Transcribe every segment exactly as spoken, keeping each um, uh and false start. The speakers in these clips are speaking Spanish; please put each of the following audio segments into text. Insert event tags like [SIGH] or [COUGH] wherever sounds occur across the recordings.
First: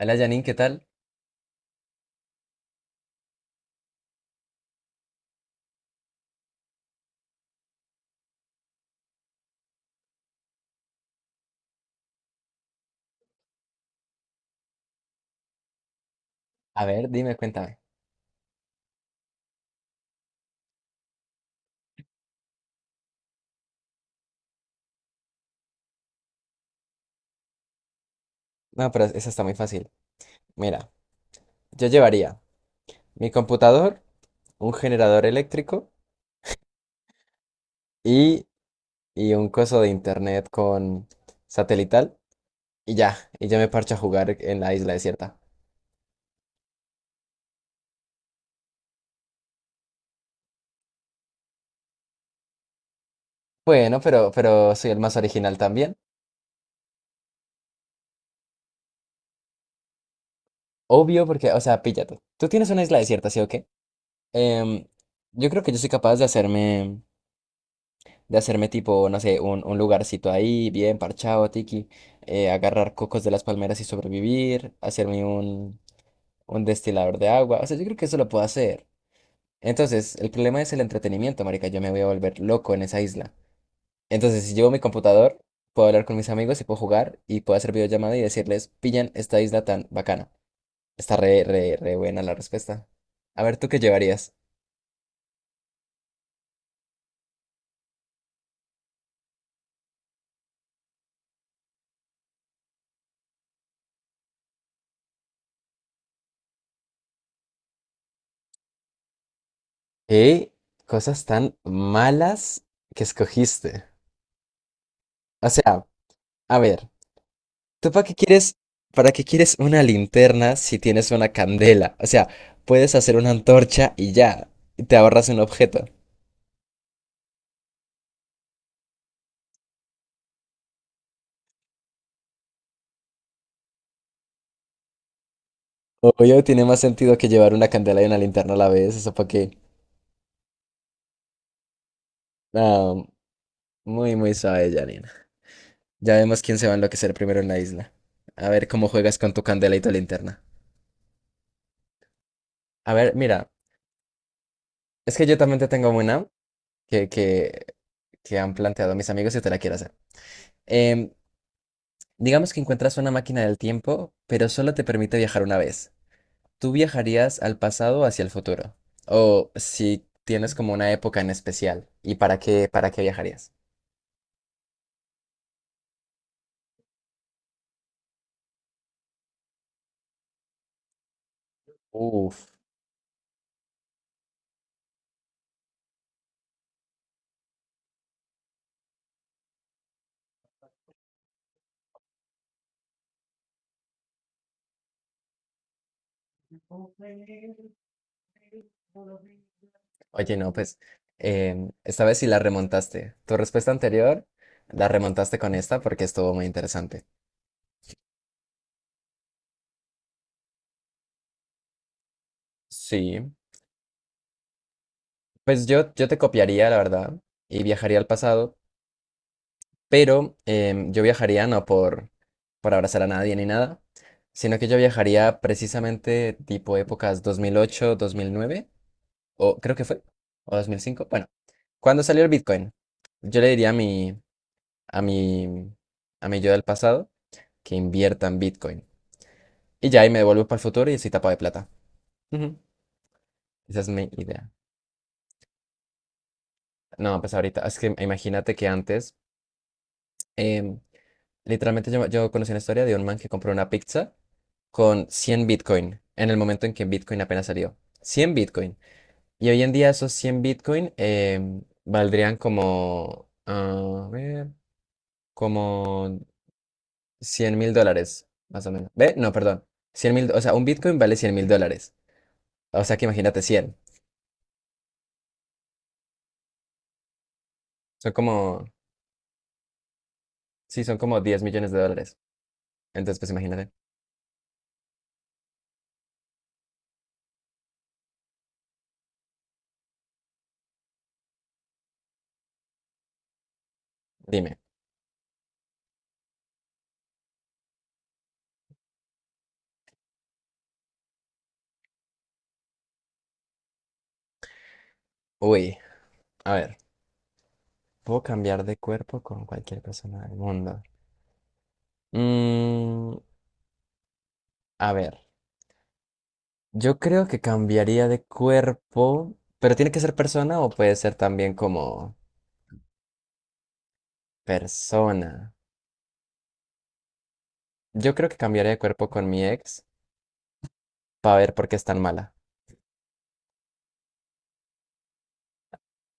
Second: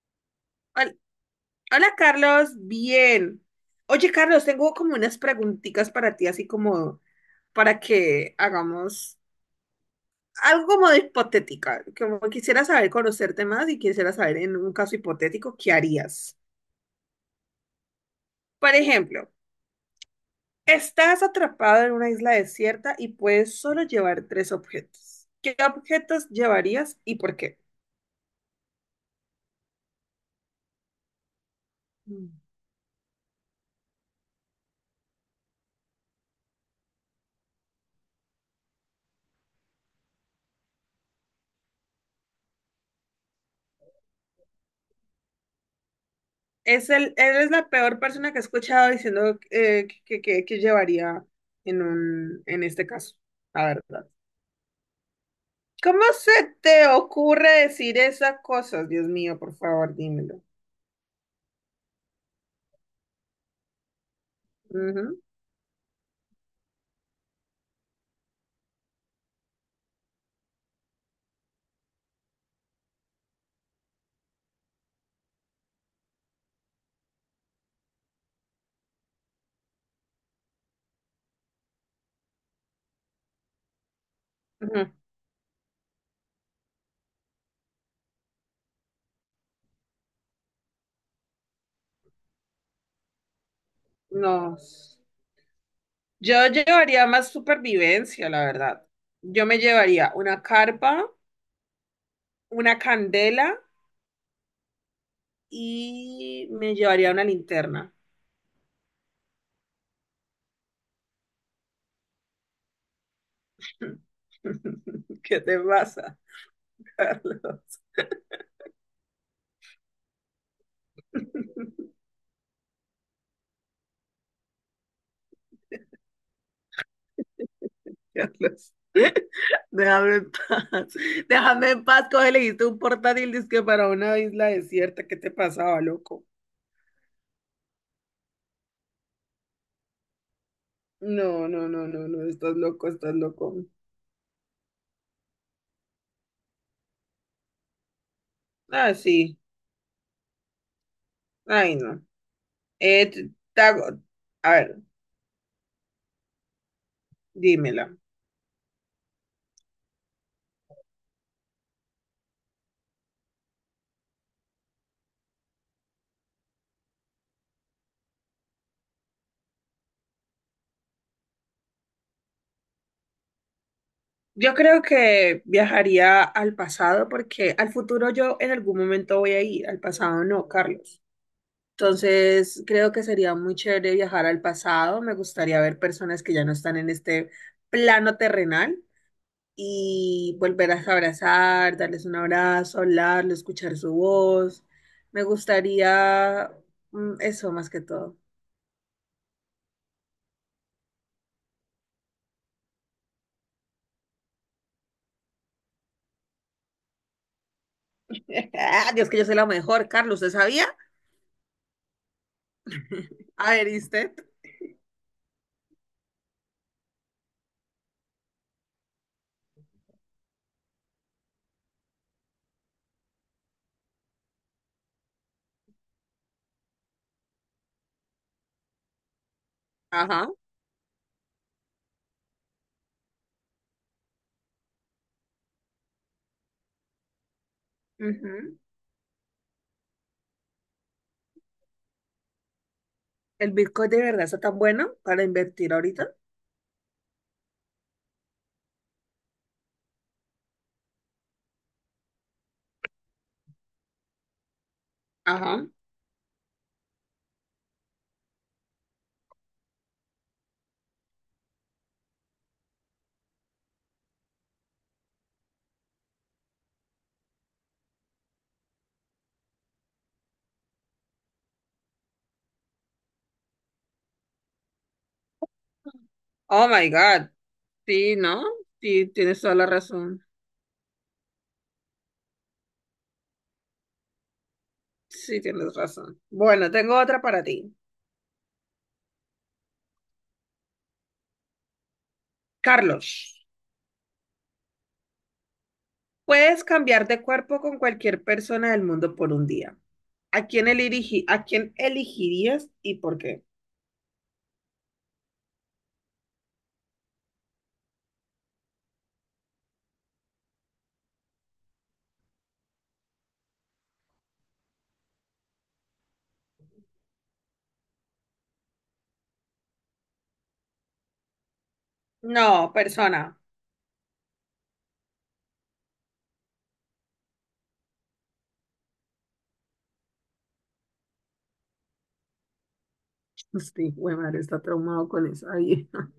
Hola Janine, ¿qué tal? Hol- Hola, Carlos, bien. Oye, Carlos, tengo como unas preguntitas para ti, así como para que hagamos algo como de hipotética, como quisiera saber conocerte más y quisiera saber en un caso hipotético qué harías. A ver, dime, cuéntame. Por ejemplo, estás atrapado en una isla desierta y puedes solo llevar tres objetos. ¿Qué objetos llevarías y por qué? No, pero esa está muy fácil. Mira, yo llevaría mi computador, un generador eléctrico y, y un coso de internet con satelital y ya, y yo me parcho a jugar en la isla desierta. Es el, él es la peor persona que he escuchado diciendo eh, que, que, que llevaría en un, en este caso, la Bueno, verdad. pero, pero soy el más original también. ¿Cómo se te ocurre decir esas cosas? Dios mío, por favor, dímelo. Obvio, porque, o sea, píllate. Tú tienes una isla desierta, ¿sí o qué? Em, Ujú, yo creo que yo soy capaz de hacerme de hacerme tipo, no sé, un, un lugarcito ahí, bien parchado, tiki, eh, agarrar cocos de las palmeras y sobrevivir, hacerme un, un destilador de agua, o sea, yo creo que eso lo puedo hacer. Entonces, el problema es el entretenimiento, marica, yo me voy a volver loco en esa isla. Entonces, si llevo mi ujú. computador, puedo hablar con mis amigos y puedo jugar y puedo hacer videollamada y decirles, pillan esta isla tan bacana. Está re, re, re buena la respuesta. A ver, ¿tú qué llevarías? No. Yo llevaría más supervivencia, la verdad. Yo me llevaría una carpa, una candela y me llevaría una linterna. ¿Qué cosas tan malas que escogiste? [LAUGHS] ¿Qué O te sea, pasa, a ver. Carlos? ¿Tú para qué quieres, para qué quieres una linterna si tienes una candela? [LAUGHS] O sea, puedes hacer una antorcha y ya, y te ahorras un objeto. Carlos. [LAUGHS] Déjame en paz. Déjame en paz. Coge, le diste un portátil disque para una isla desierta. ¿Qué te pasaba, loco? Obvio, tiene más sentido que llevar una candela y una linterna a la vez, eso para qué. No, no, no, no, no. Estás loco, No, estás loco. muy, muy suave, Janina. Ya vemos quién se va a enloquecer primero en la isla. A ver cómo Ah, juegas con sí. tu candela y tu linterna. Ay, no. A Eh, ver, t- mira, te hago- A ver, es que yo también te tengo una que, que, dímela. que han planteado mis amigos y te la quiero hacer. Em, digamos que encuentras una máquina del tiempo, pero solo te permite viajar una vez. ¿Tú viajarías al pasado o hacia el futuro? O si tienes como una época en especial, ¿y para qué, para qué viajarías? Yo creo que viajaría al pasado porque al futuro yo en algún momento voy a ir. Al pasado no, Carlos. Uf, Entonces, creo que sería muy chévere viajar al pasado. Me gustaría ver personas que ya no están en este plano terrenal y volverlas a abrazar, darles un abrazo, hablarles, escuchar su voz. Me gustaría mm, eso más que todo. oye, no, pues em, esta vez sí la remontaste. Tu respuesta anterior la remontaste con esta porque estuvo muy interesante. [LAUGHS] Dios, que yo soy la mejor, Carlos, ¿usted sabía? Sí, A ver, ¿y usted? pues yo, yo te copiaría, la verdad, y viajaría al pasado, pero em, yo viajaría no por, por abrazar a nadie ni nada, sino que yo viajaría precisamente tipo épocas dos mil ocho, dos mil nueve o creo que fue, Ajá. o dos mil cinco. Bueno, cuando salió el Bitcoin, yo le diría a mi, a mi, a mi yo del pasado que invierta en Ujú. Bitcoin. Y ya ahí me devuelvo para el futuro y estoy tapado de plata. Ujú. ¿El Esa es Bitcoin de mi verdad está idea. tan bueno para invertir ahorita? No, pues ahorita, es que imagínate que antes, em, literalmente yo, yo conocí una historia de un man que compró una pizza con cien Ajá. Bitcoin en el momento en que Bitcoin apenas salió. cien Bitcoin. Y hoy en día esos cien Bitcoin em, valdrían como, a ver, como cien mil dólares, más o menos. ¿Ve? No, perdón. Cien mil, o sea, un Bitcoin vale cien mil dólares. O sea que imagínate. Cien Oh my God. Son Sí, como, ¿no? Sí, tienes toda la razón. sí, son como diez millones de dólares. Entonces, pues imagínate. Sí, tienes razón. Bueno, tengo otra para ti. Carlos, Dime. puedes cambiar de cuerpo con cualquier persona del mundo por un día. ¿A quién eligi- a quién elegirías y por qué? Uy, a ver. ¿Puedo cambiar de cuerpo con cualquier persona del mundo? Mm, a ver. Yo creo que cambiaría de cuerpo, pero tiene que ser persona o puede ser también como No, persona. [LAUGHS] persona. Yo creo que cambiaría de cuerpo con mi ex para ver por qué es tan mala. Sí, güey, madre, está traumado con esa vieja.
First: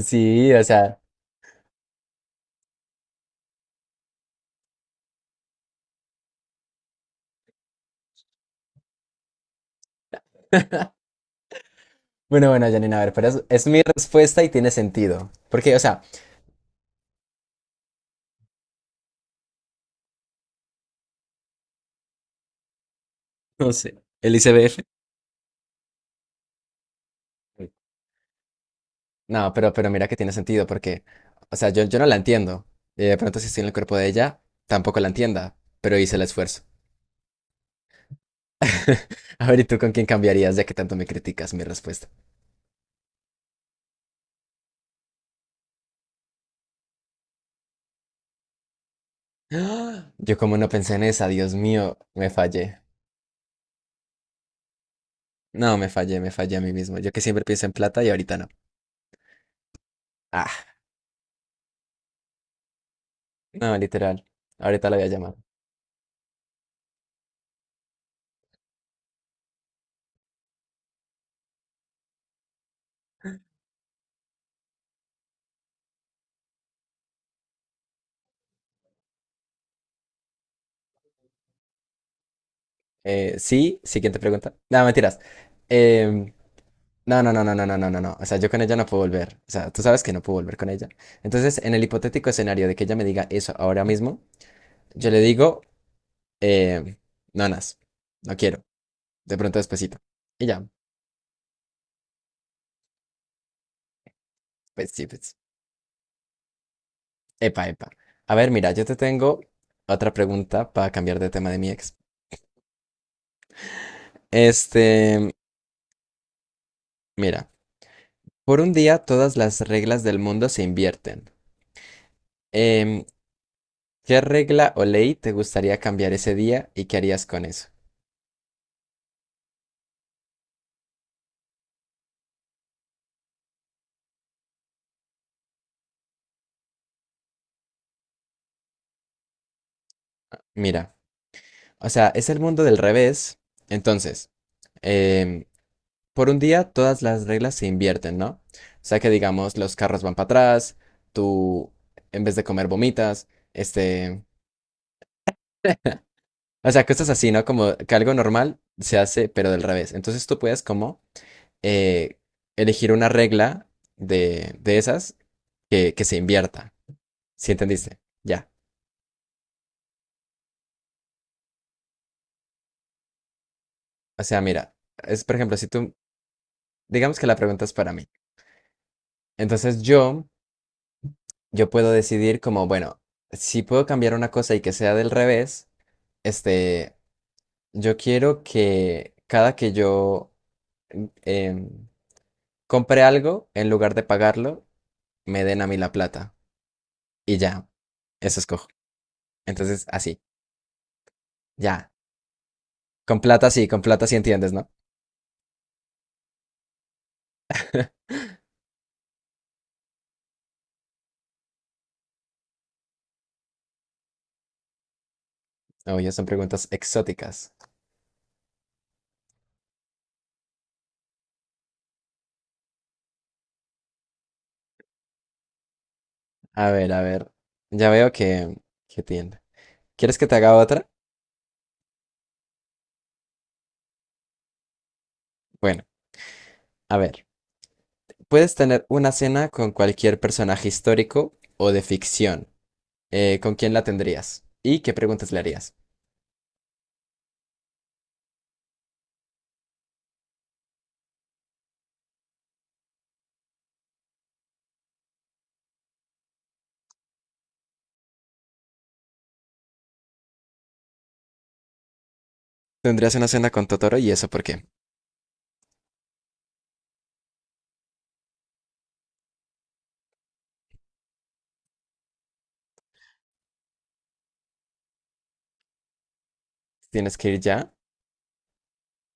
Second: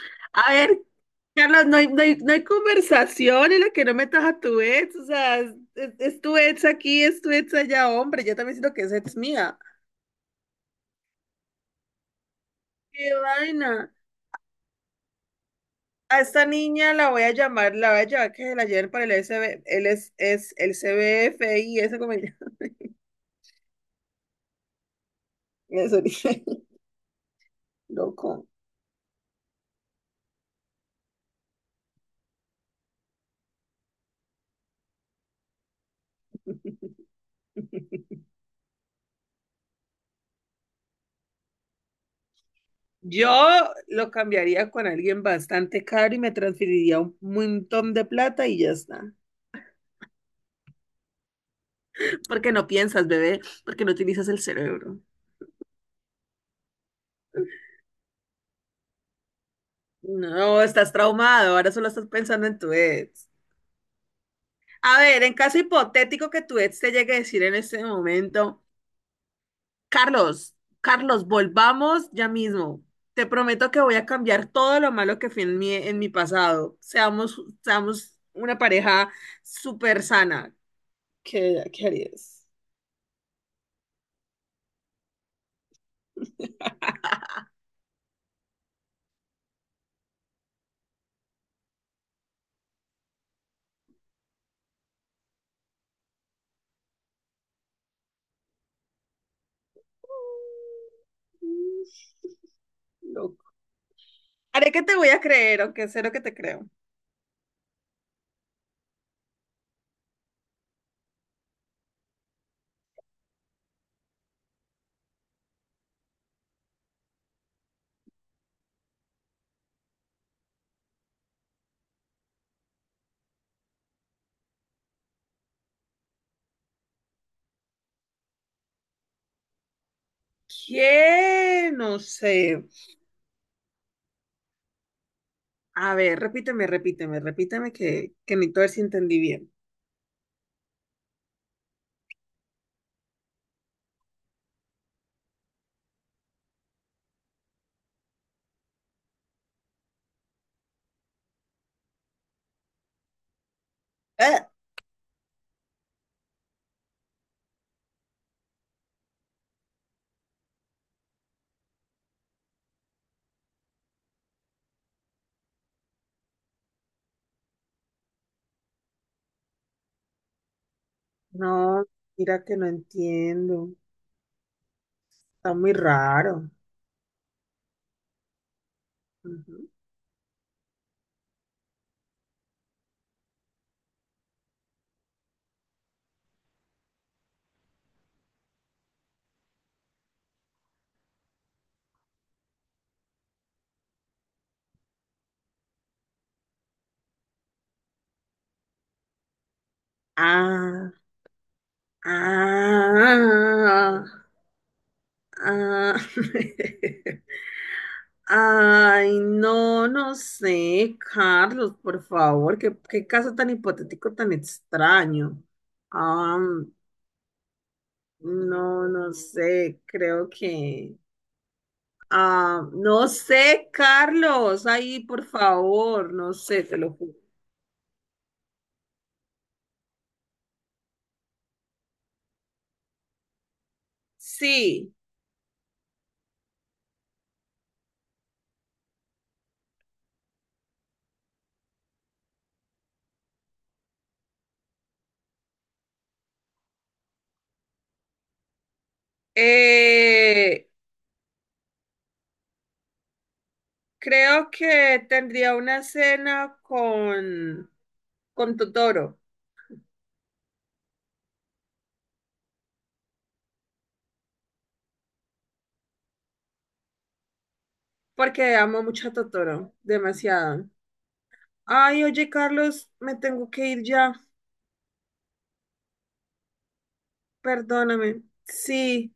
[LAUGHS] A Sí, o ver, sea. Carlos, no hay, no hay- no hay conversación en la que no metas a tu ex. O sea, es, es- es tu ex aquí, es tu ex allá, hombre. Yo también siento que es ex mía. Bueno, bueno, Janina, a ver, ¡Qué pero es, es mi vaina! respuesta y tiene sentido. Porque, o sea, A esta niña la voy a llamar, la voy a llevar que se la lleven para el S B, él es, es el C CBFI. eso como ya- no sé. El I C B F. [LAUGHS] Eso dije, loco. No, pero, pero mira que tiene sentido, porque, o sea, yo, yo no la entiendo. Y de pronto, si estoy en el cuerpo de ella, tampoco la entienda, pero hice el esfuerzo. [LAUGHS] A ver, ¿y tú con quién cambiarías, ya que tanto me criticas mi respuesta? Yo lo cambiaría con alguien bastante caro y me transferiría un montón de plata y ya está. ¡Ah! Yo, como no pensé en esa, Dios mío, me Porque no fallé. piensas, bebé, porque no utilizas el cerebro. No, me fallé, me fallé a mí mismo. Yo que siempre pienso en plata y ahorita no. No, Ah, estás traumado, ahora solo estás pensando en tu ex. no, literal. Ahorita la A voy a ver, en llamar. caso hipotético que tu ex te llegue a decir en este momento, Carlos, Carlos, volvamos ya mismo. Te prometo que voy a cambiar todo lo malo que fui en mi, en mi pasado. Seamos, seamos una pareja súper sana. ¿Qué, qué harías? Eh, sí, siguiente pregunta. No, mentiras. Em, No, no, no, no, no, no, no, no, no. O sea, yo con ella no puedo volver. O sea, tú sabes que no puedo volver con ella. Entonces, en el hipotético escenario de que ella me diga eso ahora mismo, yo le digo, eh, nonas, no quiero. De pronto despacito. Y ya, [LAUGHS] Loco. Haré que pues te sí, voy a pues. creer, aunque sé lo que te creo. Epa, epa. A ver, mira, yo te tengo otra pregunta para cambiar de tema de mi ex. Este, mira, por un día todas las reglas del mundo se invierten. Em, ¿qué regla o ley te gustaría cambiar ese día y qué harías con eso? ¿Qué? No sé. A ver, repíteme, repíteme, repíteme que, que necesito ver si entendí bien. Mira. O sea, es el mundo del revés. Entonces, em, por un día todas las reglas se invierten, ¿no? O sea que digamos, los carros van para atrás, tú en vez de comer vomitas, este... Eh, o sea, cosas así, ¿no? Como que algo normal se hace, pero del revés. Entonces tú puedes como eh, elegir una regla de, de esas que, que se invierta. ¿Sí entendiste? Ya. No, mira que no entiendo. O sea, mira, es por Está ejemplo, si muy tú, raro. digamos que la pregunta es para mí. Ujú. Entonces yo... yo puedo decidir como, bueno, si puedo cambiar una cosa y que sea del revés, este, yo quiero que cada que yo mm, em, compre algo, en lugar de pagarlo, me den a mí la plata. Y ya, eso escojo. Entonces, así, Ah, ya. Con plata sí, con ah, plata sí entiendes, ¿no? ah. [LAUGHS] [LAUGHS] Ay, no, no sé, Carlos, por favor, qué, qué caso tan hipotético, tan extraño. Oye, son Ah, preguntas exóticas. no, no sé, creo que. Ah, no sé, Carlos, ahí, por favor, no sé, A te ver, lo a juro. ver. Ya veo que, que, tiende. ¿Quieres que te haga otra? Sí, Bueno, a ver. Puedes tener una cena con cualquier personaje histórico o de ficción. Eh, ¿con quién la tendrías? ¿Y qué preguntas le harías? eh, creo que tendría una cena con, con Totoro, ¿Tendrías una cena con Totoro y eso por qué? porque amo mucho a Totoro, demasiado. Ay, oye, Carlos, me tengo que ir ya, ¿Tienes que ir ya? perdóname. Sí,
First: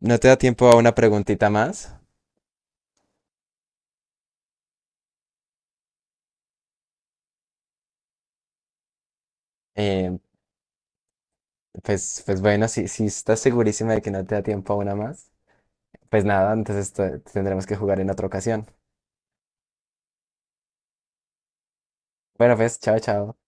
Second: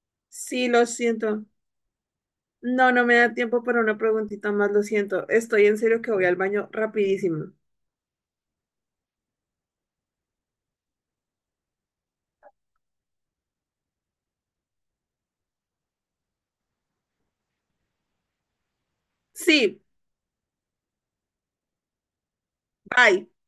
¿No te da sí, tiempo a lo una siento. preguntita más? No, no me da tiempo para una preguntita más, lo siento. Estoy en serio que voy al baño rapidísimo. Eh, pues, pues bueno, si, si estás segurísima de que no te da tiempo a una más, pues nada, entonces te- tendremos que jugar en otra ocasión. Sí, Bueno, pues, chao, bye. chao.